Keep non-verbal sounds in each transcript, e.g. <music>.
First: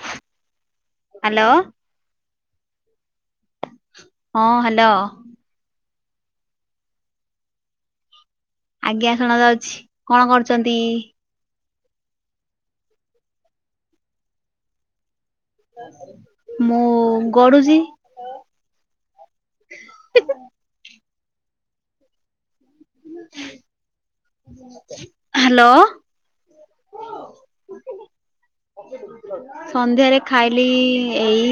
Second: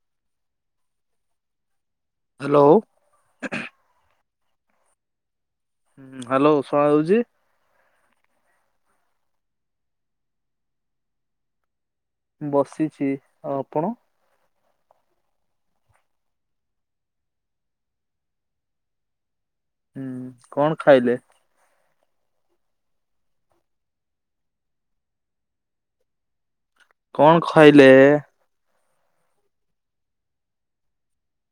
Hello. Hello. ହଁ hello. ହୁଁ hello ଶୁଣାଯାଉଛି। ଆଜ୍ଞା ଶୁଣା ଯାଉଛି କଣ କରୁଛନ୍ତି? ବସିଛି ଆଉ ଆପଣ? ମୁଁ ଗଡୁଛି। ହୁଁ କଣ ଖାଇଲେ? ହ୍ୟାଲୋ। କଣ ଖାଇଲେ? ସନ୍ଧ୍ୟାରେ ଖାଇଲି ଏଇ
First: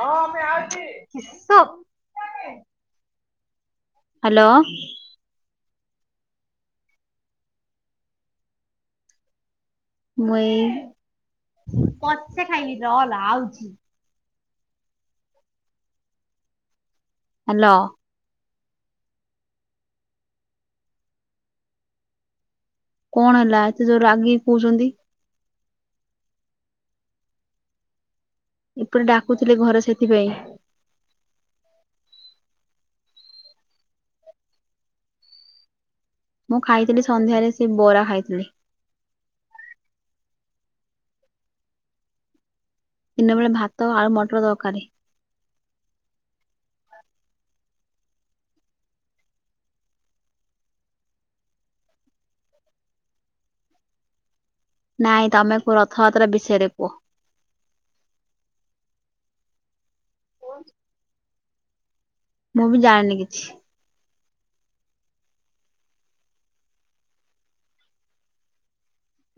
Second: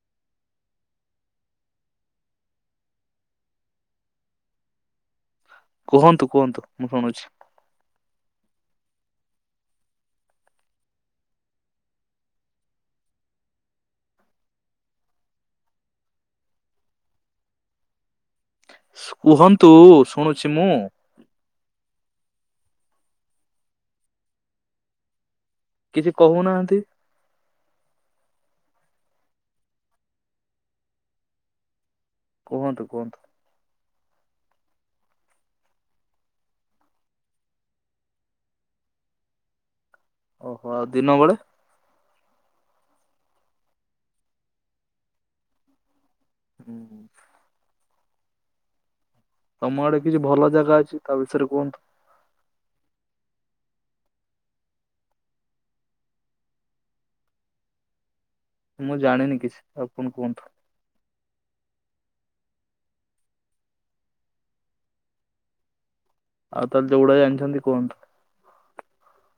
ହଁ ଆମେ ଆଉଛ। <unintelligible> ହ୍ୟାଲୋ। କୁହନ୍ତୁ କୁହନ୍ତୁ ମୁଁ ଶୁଣୁଛି। ମୁଁ ଏଇ ହ୍ୟାଲୋ। କୁହନ୍ତୁ ଶୁଣୁଛି ମୁଁ। କଣ ହେଲା ଏତେ ଯୋରରେ ରାଗିକି କହୁଛନ୍ତି। କିଛି କହୁନାହାନ୍ତି। ଏପଟେ ଡାକୁଥିଲେ ଘରେ ସେଥିପାଇଁ। କୁହନ୍ତୁ କୁହନ୍ତୁ। ମୁଁ ଖାଇଥିଲି ସନ୍ଧ୍ୟାରେ ସେ ବରା ଖାଇଥିଲି। ଓହୋ ଆଉ ଦିନବେଳେ? ଦିନବେଳେ ଭାତ ଆଉ ମଟର ଦରକାର। ହୁଁ। ତମ ଆଡେ କିଛି ଭଲ ଜାଗା ଅଛି ତା ବିଷୟରେ କୁହନ୍ତୁ। ନାଇଁ ତମେ କୁହ ରଥଯାତ୍ରା ବିଷୟରେ କୁହ। ମୁଁ ଜାଣିନି କିଛି ଆପଣ କୁହନ୍ତୁ। ମୁଁ ବି ଜାଣିନି କିଛି। ଆଉ ତାହେଲେ ଯଉଟା ଜାଣିଛନ୍ତି କୁହନ୍ତୁ।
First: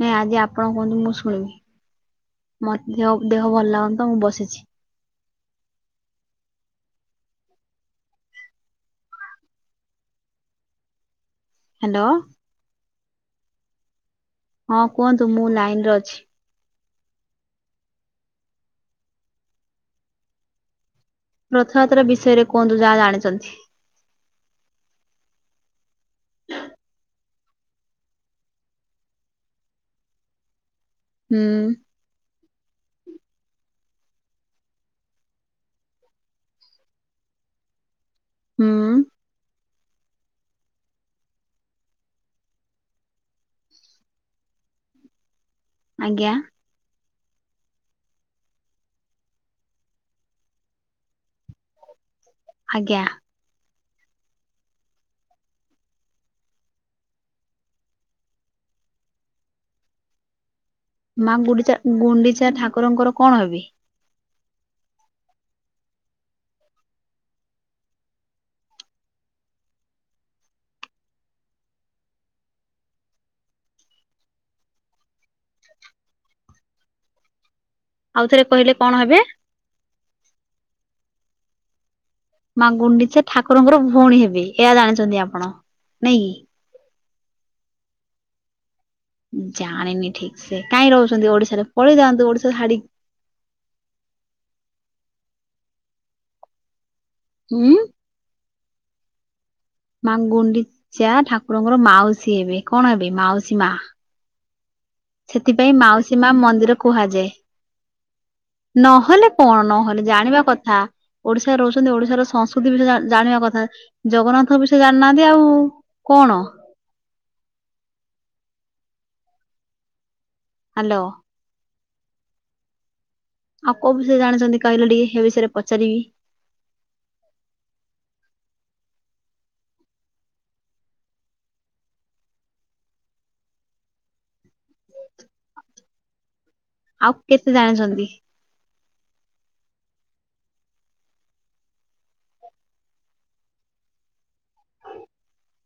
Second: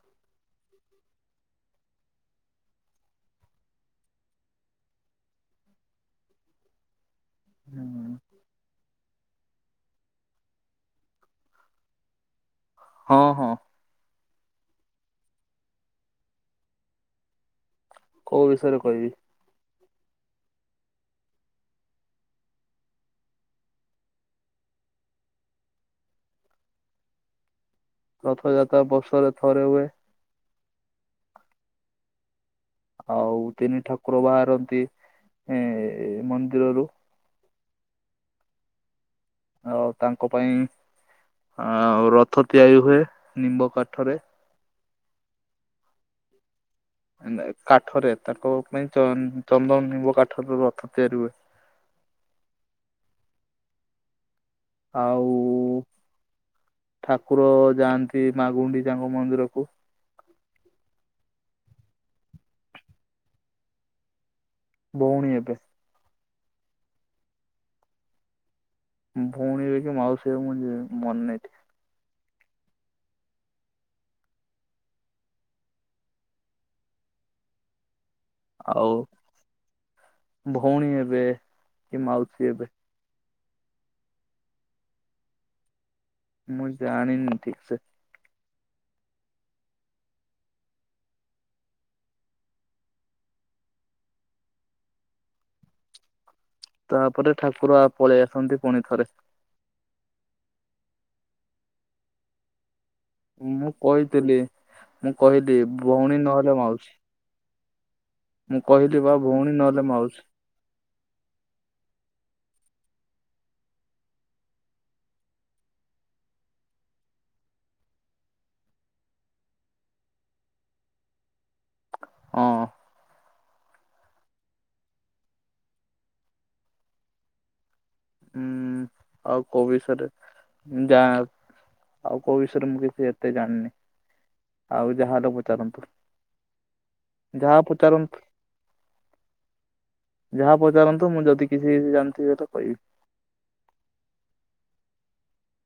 ନାଇଁ ଆଜି ଆପଣ କୁହନ୍ତୁ ମୁଁ ଶୁଣିବି। ମୋତେ ଦେହ ଦେହ ଭଲ ଲାଗୁନି ତ ମୁଁ ବସିଛି। <inaudible> ହ୍ୟାଲୋ। ହଁ ହଁ। ହଁ କୁହନ୍ତୁ ମୁଁ ଲାଇନ୍ ରେ ଅଛି। କୋଉ ବିଷୟରେ କହିବି? ରଥଯାତ୍ରା ବିଷୟରେ କୁହନ୍ତୁ ଯାହା ଜାଣିଛନ୍ତି। <unintelligible> ରଥଯାତ୍ରା ବର୍ଷରେ ଥରେ ହୁଏ। ହୁଁ। ଆଉ ତିନି ଠାକୁର ବାହାରନ୍ତି ଏ ମନ୍ଦିରରୁ। ହୁଁ। ଆ ତାଙ୍କ ପାଇଁ ରଥ ତିଆରି ହୁଏ ନିମ୍ବ କାଠରେ। ଆଜ୍ଞା। କାଠରେ ତାଙ୍କ ପାଇଁ ଚନ୍ଦନ ନିମ୍ବ କାଠର ରଥ ତିଆରି ହୁଏ। ଆଜ୍ଞା। ଆଉ ଠାକୁର ଯାଆନ୍ତି ମା ଗୁଣ୍ଡିଚା ଙ୍କ ମନ୍ଦିର କୁ ମା ଗୁଣ୍ଡିଚା, ଗୁଣ୍ଡିଚା ଠାକୁରଙ୍କର କଣ ହେବେ। ଭଉଣୀ ହେବେ। ଭଉଣୀ ହେବେକି ମାଉସୀ ହେବେ ମୁଁ ମନେ ନାହିଁ। ଲ ଠିକ୍ - ଆଉଥରେ କହିଲେ କଣ ଆଉ ହେବେ ଭଉଣୀ ହେବେ କି ମାଉସୀ ମା ହେବେ? ଗୁଣ୍ଡିଚା ଠାକୁରଙ୍କର ଭଉଣୀ ହେବେ ଏହା ଜାଣିଛନ୍ତି ଆପଣ ନାଇଁ କି? ମୁଁ ଜାଣିନି ଠିକ୍ ସେ। ଜାଣିନି ଠିକ୍ ସେ କାଇଁ ରହୁଛନ୍ତି ଓଡିଶାରେ। ପଳେଇ ଯାଆନ୍ତୁ ଓଡିଶା ଛାଡିକି। <inaudible> ତାପରେ ଉଁ ଠାକୁର ପଳେଇ ଆସନ୍ତି ପୁଣିଥରେ। ମା ଗୁଣ୍ଡିଚା ଠାକୁରଙ୍କର ମାଉସୀ ହେବେ କଣ ହେବେ ମାଉସୀ ମୁଁ ମା। କହିଥିଲି ମୁଁ କହିଲି ସେଥିପାଇଁ ଭଉଣୀ ମାଉସୀ ମା ନହେଲେ ମନ୍ଦିର ମାଉସୀ। କୁହାଯାଏ। ମୁଁ କହିଲି ବା ନହେଲେ ଭଉଣୀ କଣ ନହେଲେ ମାଉସୀ ଜାଣିବା କଥା। ଓଡିଶା ରହୁଛନ୍ତି ଓଡିଶାର ସଂସ୍କୃ ବିଷୟ ଜାଣିବା କଥା। ଜଗନ୍ନାଥଙ୍କ ବିଷୟ ଜାଣିନାହାନ୍ତି ଆଉ କଣ ହାଲୋ। ହଁ। ଆଉ କୋଉ ବିଷୟରେ ଜାଣିଛନ୍ତି କହିଲେ ଟିକେ ସେ ବିଷୟରେ ପଚାରିବି। ହୁଁ ଆଉ କୋଉ ବିଷୟରେ ଯା ଆଉ କୋଉ ବିଷୟରେ ମୁଁ କିଛି ଏତେ ଜାଣିନି। ଆଉ ଯାହା ହେଲେ ପଚାରନ୍ତୁ। ଆଉ କେତେ ଯାହା ଜାଣିଛନ୍ତି? ପଚାରନ୍ତୁ ଯାହା ପଚାରନ୍ତୁ ମୁଁ ଯଦି କିଛି ଜାଣିଥିବି ତ କହିବି।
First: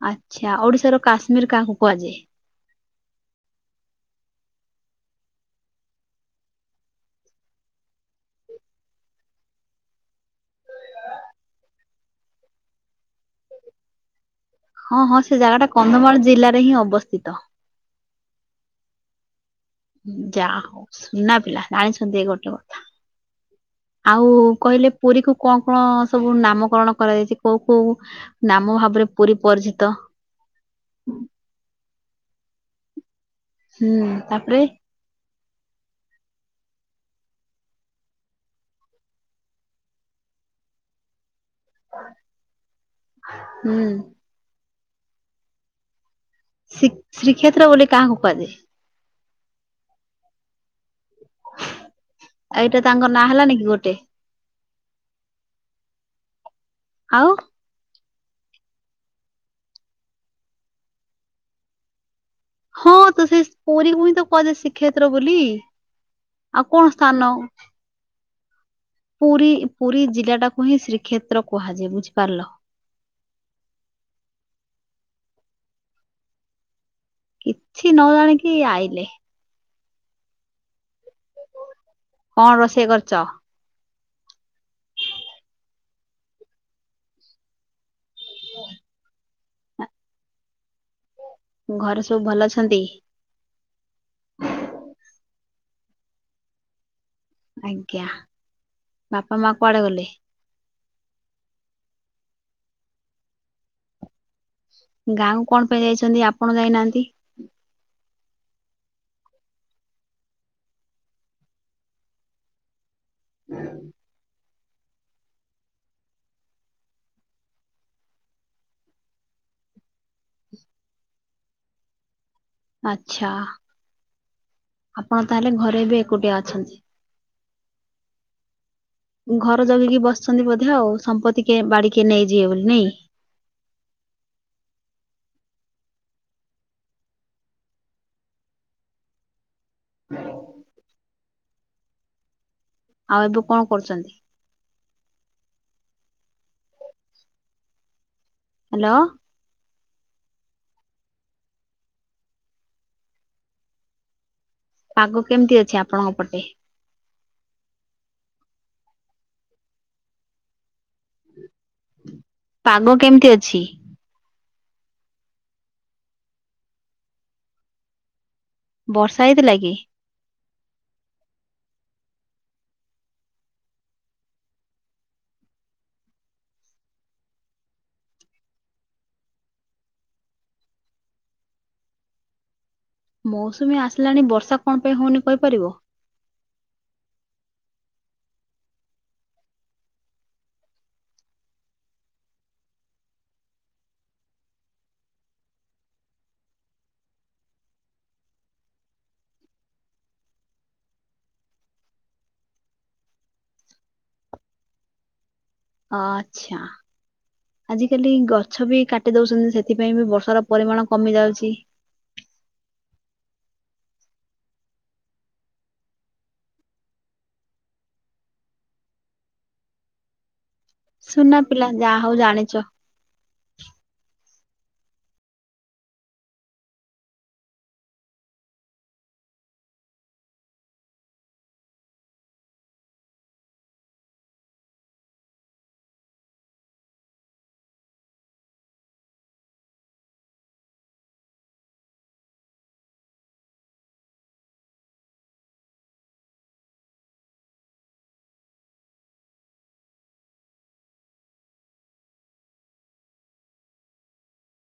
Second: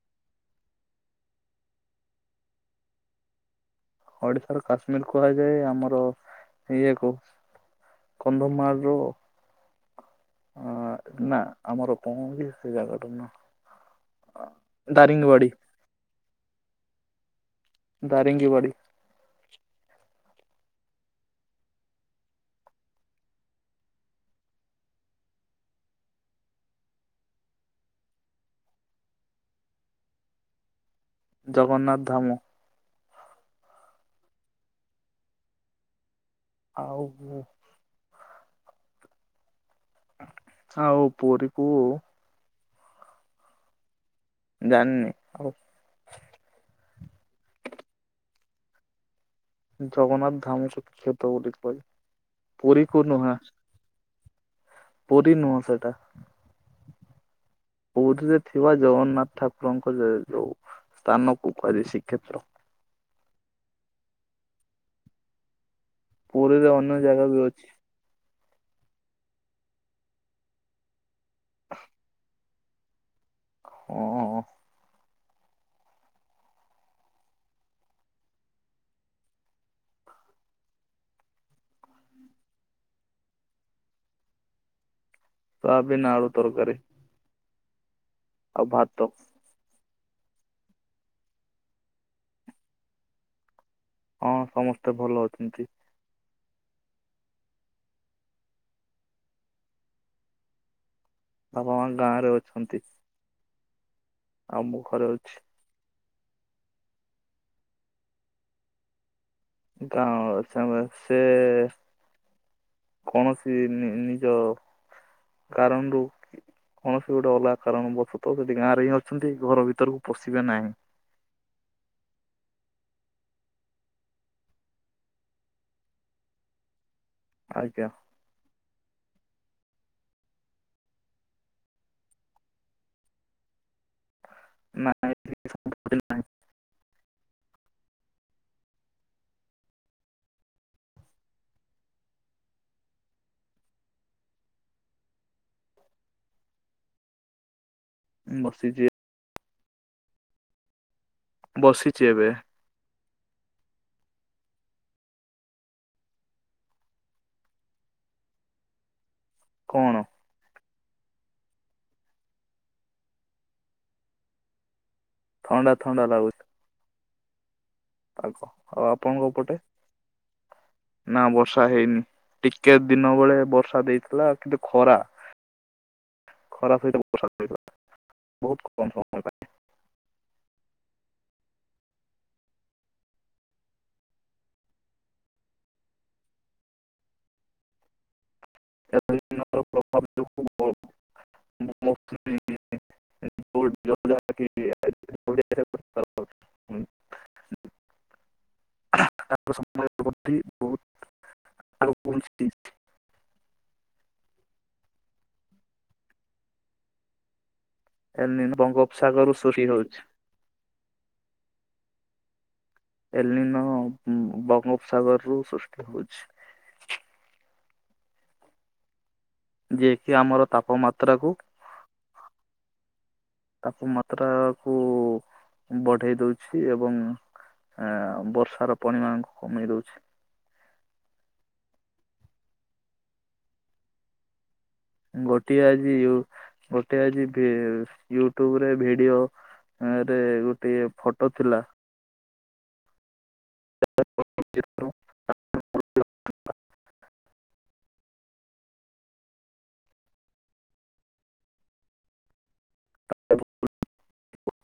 ଆଚ୍ଛା ଓଡିଶାର କାଶ୍ମୀର କାହାକୁ କୁହାଯାଏ? ଓଡିଶାର କାଶ୍ମୀର୍ କୁହାଯାଏ ଆମର ଇଏ କୁ କନ୍ଧମାଳ ର ଆ ନା ଆମର କଣ ସେ ଜାଗାଟା ନା ହଁ ହଁ ସେ ଦାରିଙ୍ଗବାଡି ଜାଗା ଟା କନ୍ଧମାଳ ଜିଲ୍ଲାରେ ହିଁ ଅବସ୍ଥିତ। ଦାରିଙ୍ଗ୍ ବାଡ଼ି। ଯାହା ହଉ ସୁନା ପିଲା ଜାଣିଛନ୍ତି ଗୋଟେ କଥା। ଆଉ କହିଲେ ପୁରୀ କୁ କଣ କଣ ସବୁ ନାମକରଣ କରାଯାଇଚି କୋଉ କୋଉ ନାମ ଭାବରେ ପୁରୀ ପରିଚିତ। ଜଗନ୍ନାଥ ଧାମ। ହୁଁ ତାପରେ ଆଉ ମୁଁ ଆଉ ପୁରୀ କୁ ହୁଁ। ଜାଣିନି ଆଉ ଶ୍ରୀ ଶ୍ରୀକ୍ଷେତ୍ର ବୋଲି କାହାକୁ କୁହାଯାଏ? ଜଗନ୍ନାଥ ଧାମକୁୁକ୍ଷତ ବୋଲି କହ ଆଉ ଏଇଟା ପୁରୀକୁ ତାଙ୍କ ନାଁ ହେଲାନି କି ଗୋଟେ <unintelligible> ପୁରୀ ନୁହଁ ସେଟା ଆଉ? ବୌଧରେ ଥିବା ଜଗନ୍ନାଥ ଠାକୁରଙ୍କ ଯୋଉ ସ୍ଥାନକୁ କୁହାଯାଏ ଶ୍ରୀକ୍ଷେତ୍ର। ହଁ ତ ସେ ପୁରୀ ପୁଣି ତ କୁହାଯାଏ ଶ୍ରୀକ୍ଷେତ୍ର ବୋଲି ପୁରୀରେ ଆଉ ଅନ୍ୟ କଣ ଜାଗା ସ୍ଥାନ ବି ଅଛି ପୁରୀ ପୁରୀ ଜିଲ୍ଲା ଟାକୁ ହିଁ ଶ୍ରୀକ୍ଷେତ୍ର କୁହାଯାଏ ବୁଝିପାରଲ। ହଁ। କିଛି ନ ଜାଣିକି ଆଇଲେ କଣ ରୋଷେଇ କରଚ? ସୋୟାବିନ ଆଳୁ ତରକାରୀ ଆଉ ଭାତ ଘରେ ସବୁ ଭଲ ଅଛନ୍ତି? ନ୍ତି ଆଜ୍ଞା ବାପା ମା କୁଆଡେ ଗଲେ? ବାପା ମା ଗାଁ ରେ ଅଛନ୍ତି। ଆଉ ମୁଁ ଘରେ ଅଛି। କେନ୍ତି ଆପଣ ଯାଇନାହାନ୍ତି? ଗାଁ ଅଛ ସେ କୌଣସି ନିଜ କାରଣରୁ କୌଣସି ଗୋଟେ ଅଲଗା କାରଣ ବର୍ଶତଃ ଯଦି ଗାଁରେ ହିଁ ଅଛନ୍ତି। ଘର ଭିତରକୁ ପଶିବେ ନାହିଁ। <inaudible> ଆଛା ଆପଣ ତାହେଲେ ଘରେ ବି ଏକୁଟିଆ ଅଛନ୍ତି। ଆଜ୍ଞା। ଘର ଜଗିକି ବସିଛନ୍ତି ବୋଧେ ଆଉ ସମ୍ପତ୍ତି ବାଡିିକ ନେଇଯିବେ ବୋଲି ନାଇଁ <inaudible> ନା <unintelligible> ନାହିଁ। ହଁ ଆଉ ଏବେ କଣ କରୁଚନ୍ତି? <inaudible> ବସିଚି। ହ୍ୟାଲୋ ବସିଚି ଏବେ ପାଗ କେମିତି ଅଛି ଆପଣଙ୍କ ପଟେ କଣ? ପାଗ କେମିତି ଅଛି? ଥଣ୍ଡା ଥଣ୍ଡା ଲାଗୁଛି। ପାଗ ଆଉ ଆପଣଙ୍କ ବର୍ଷା ପଟେ ହେଇଥିଲା କି? ନା ବର୍ଷା ହେଇନି। ଟିକେ ଦିନ ବେଳେ ବର୍ଷା ଦେଇଥିଲା କିନ୍ତୁ ଖରା ଖରାପ ସହିତ ବର୍ଷା ହୋଇଥିଲା ବହୁତ କମ ସମୟ ପାଇଁ। ମୌସୁମୀ ଆସିଲାଣି ବର୍ଷା କଣ ପାଇଁ ହଉନି କହିପାରିବ? ଏ <unintelligible> ପ୍ରଭାବ <unintelligible> <unintelligible> <unintelligible> ବହୁତ <unintelligible> ଆଚ୍ଛା। ଆଜ କାଲି ଗଛ ବି କାଟି ବଙ୍ଗୋପସାଗରରୁ ଦଉଚନ୍ତି ସୃଷ୍ଟି ସେଥିପାଇଁ ହଉଛି ବି ବର୍ଷାର ପରିମାଣ କମି ଯାଉଚି। ଏଲିନ ବଙ୍ଗୋପସାଗରରୁୁ ସୃଷ୍ଟି ହଉଛି। ଯିଏ କିି ଆମର ତା ସୁନା ପିଲା ଯାହା ହଉ ଜାଣିଚ। ତାପମାତ୍ରାକୁ ବଢେଇ ଦଉଛି ଏବଂ ଆ ବର୍ଷାର ପରିମାଣ କମେଇ ଦଉଚି। ଗୋଟିଏ ଆଜି ୟୁ ଗୋଟିଏ ଆଜି ଭି ୟୁଟୁବ ରେ ଭିଡିଓ ଏଁ ରେ ଗୋଟେ ଫଟୋ ଥିଲା। <unintelligible> <unintelligible>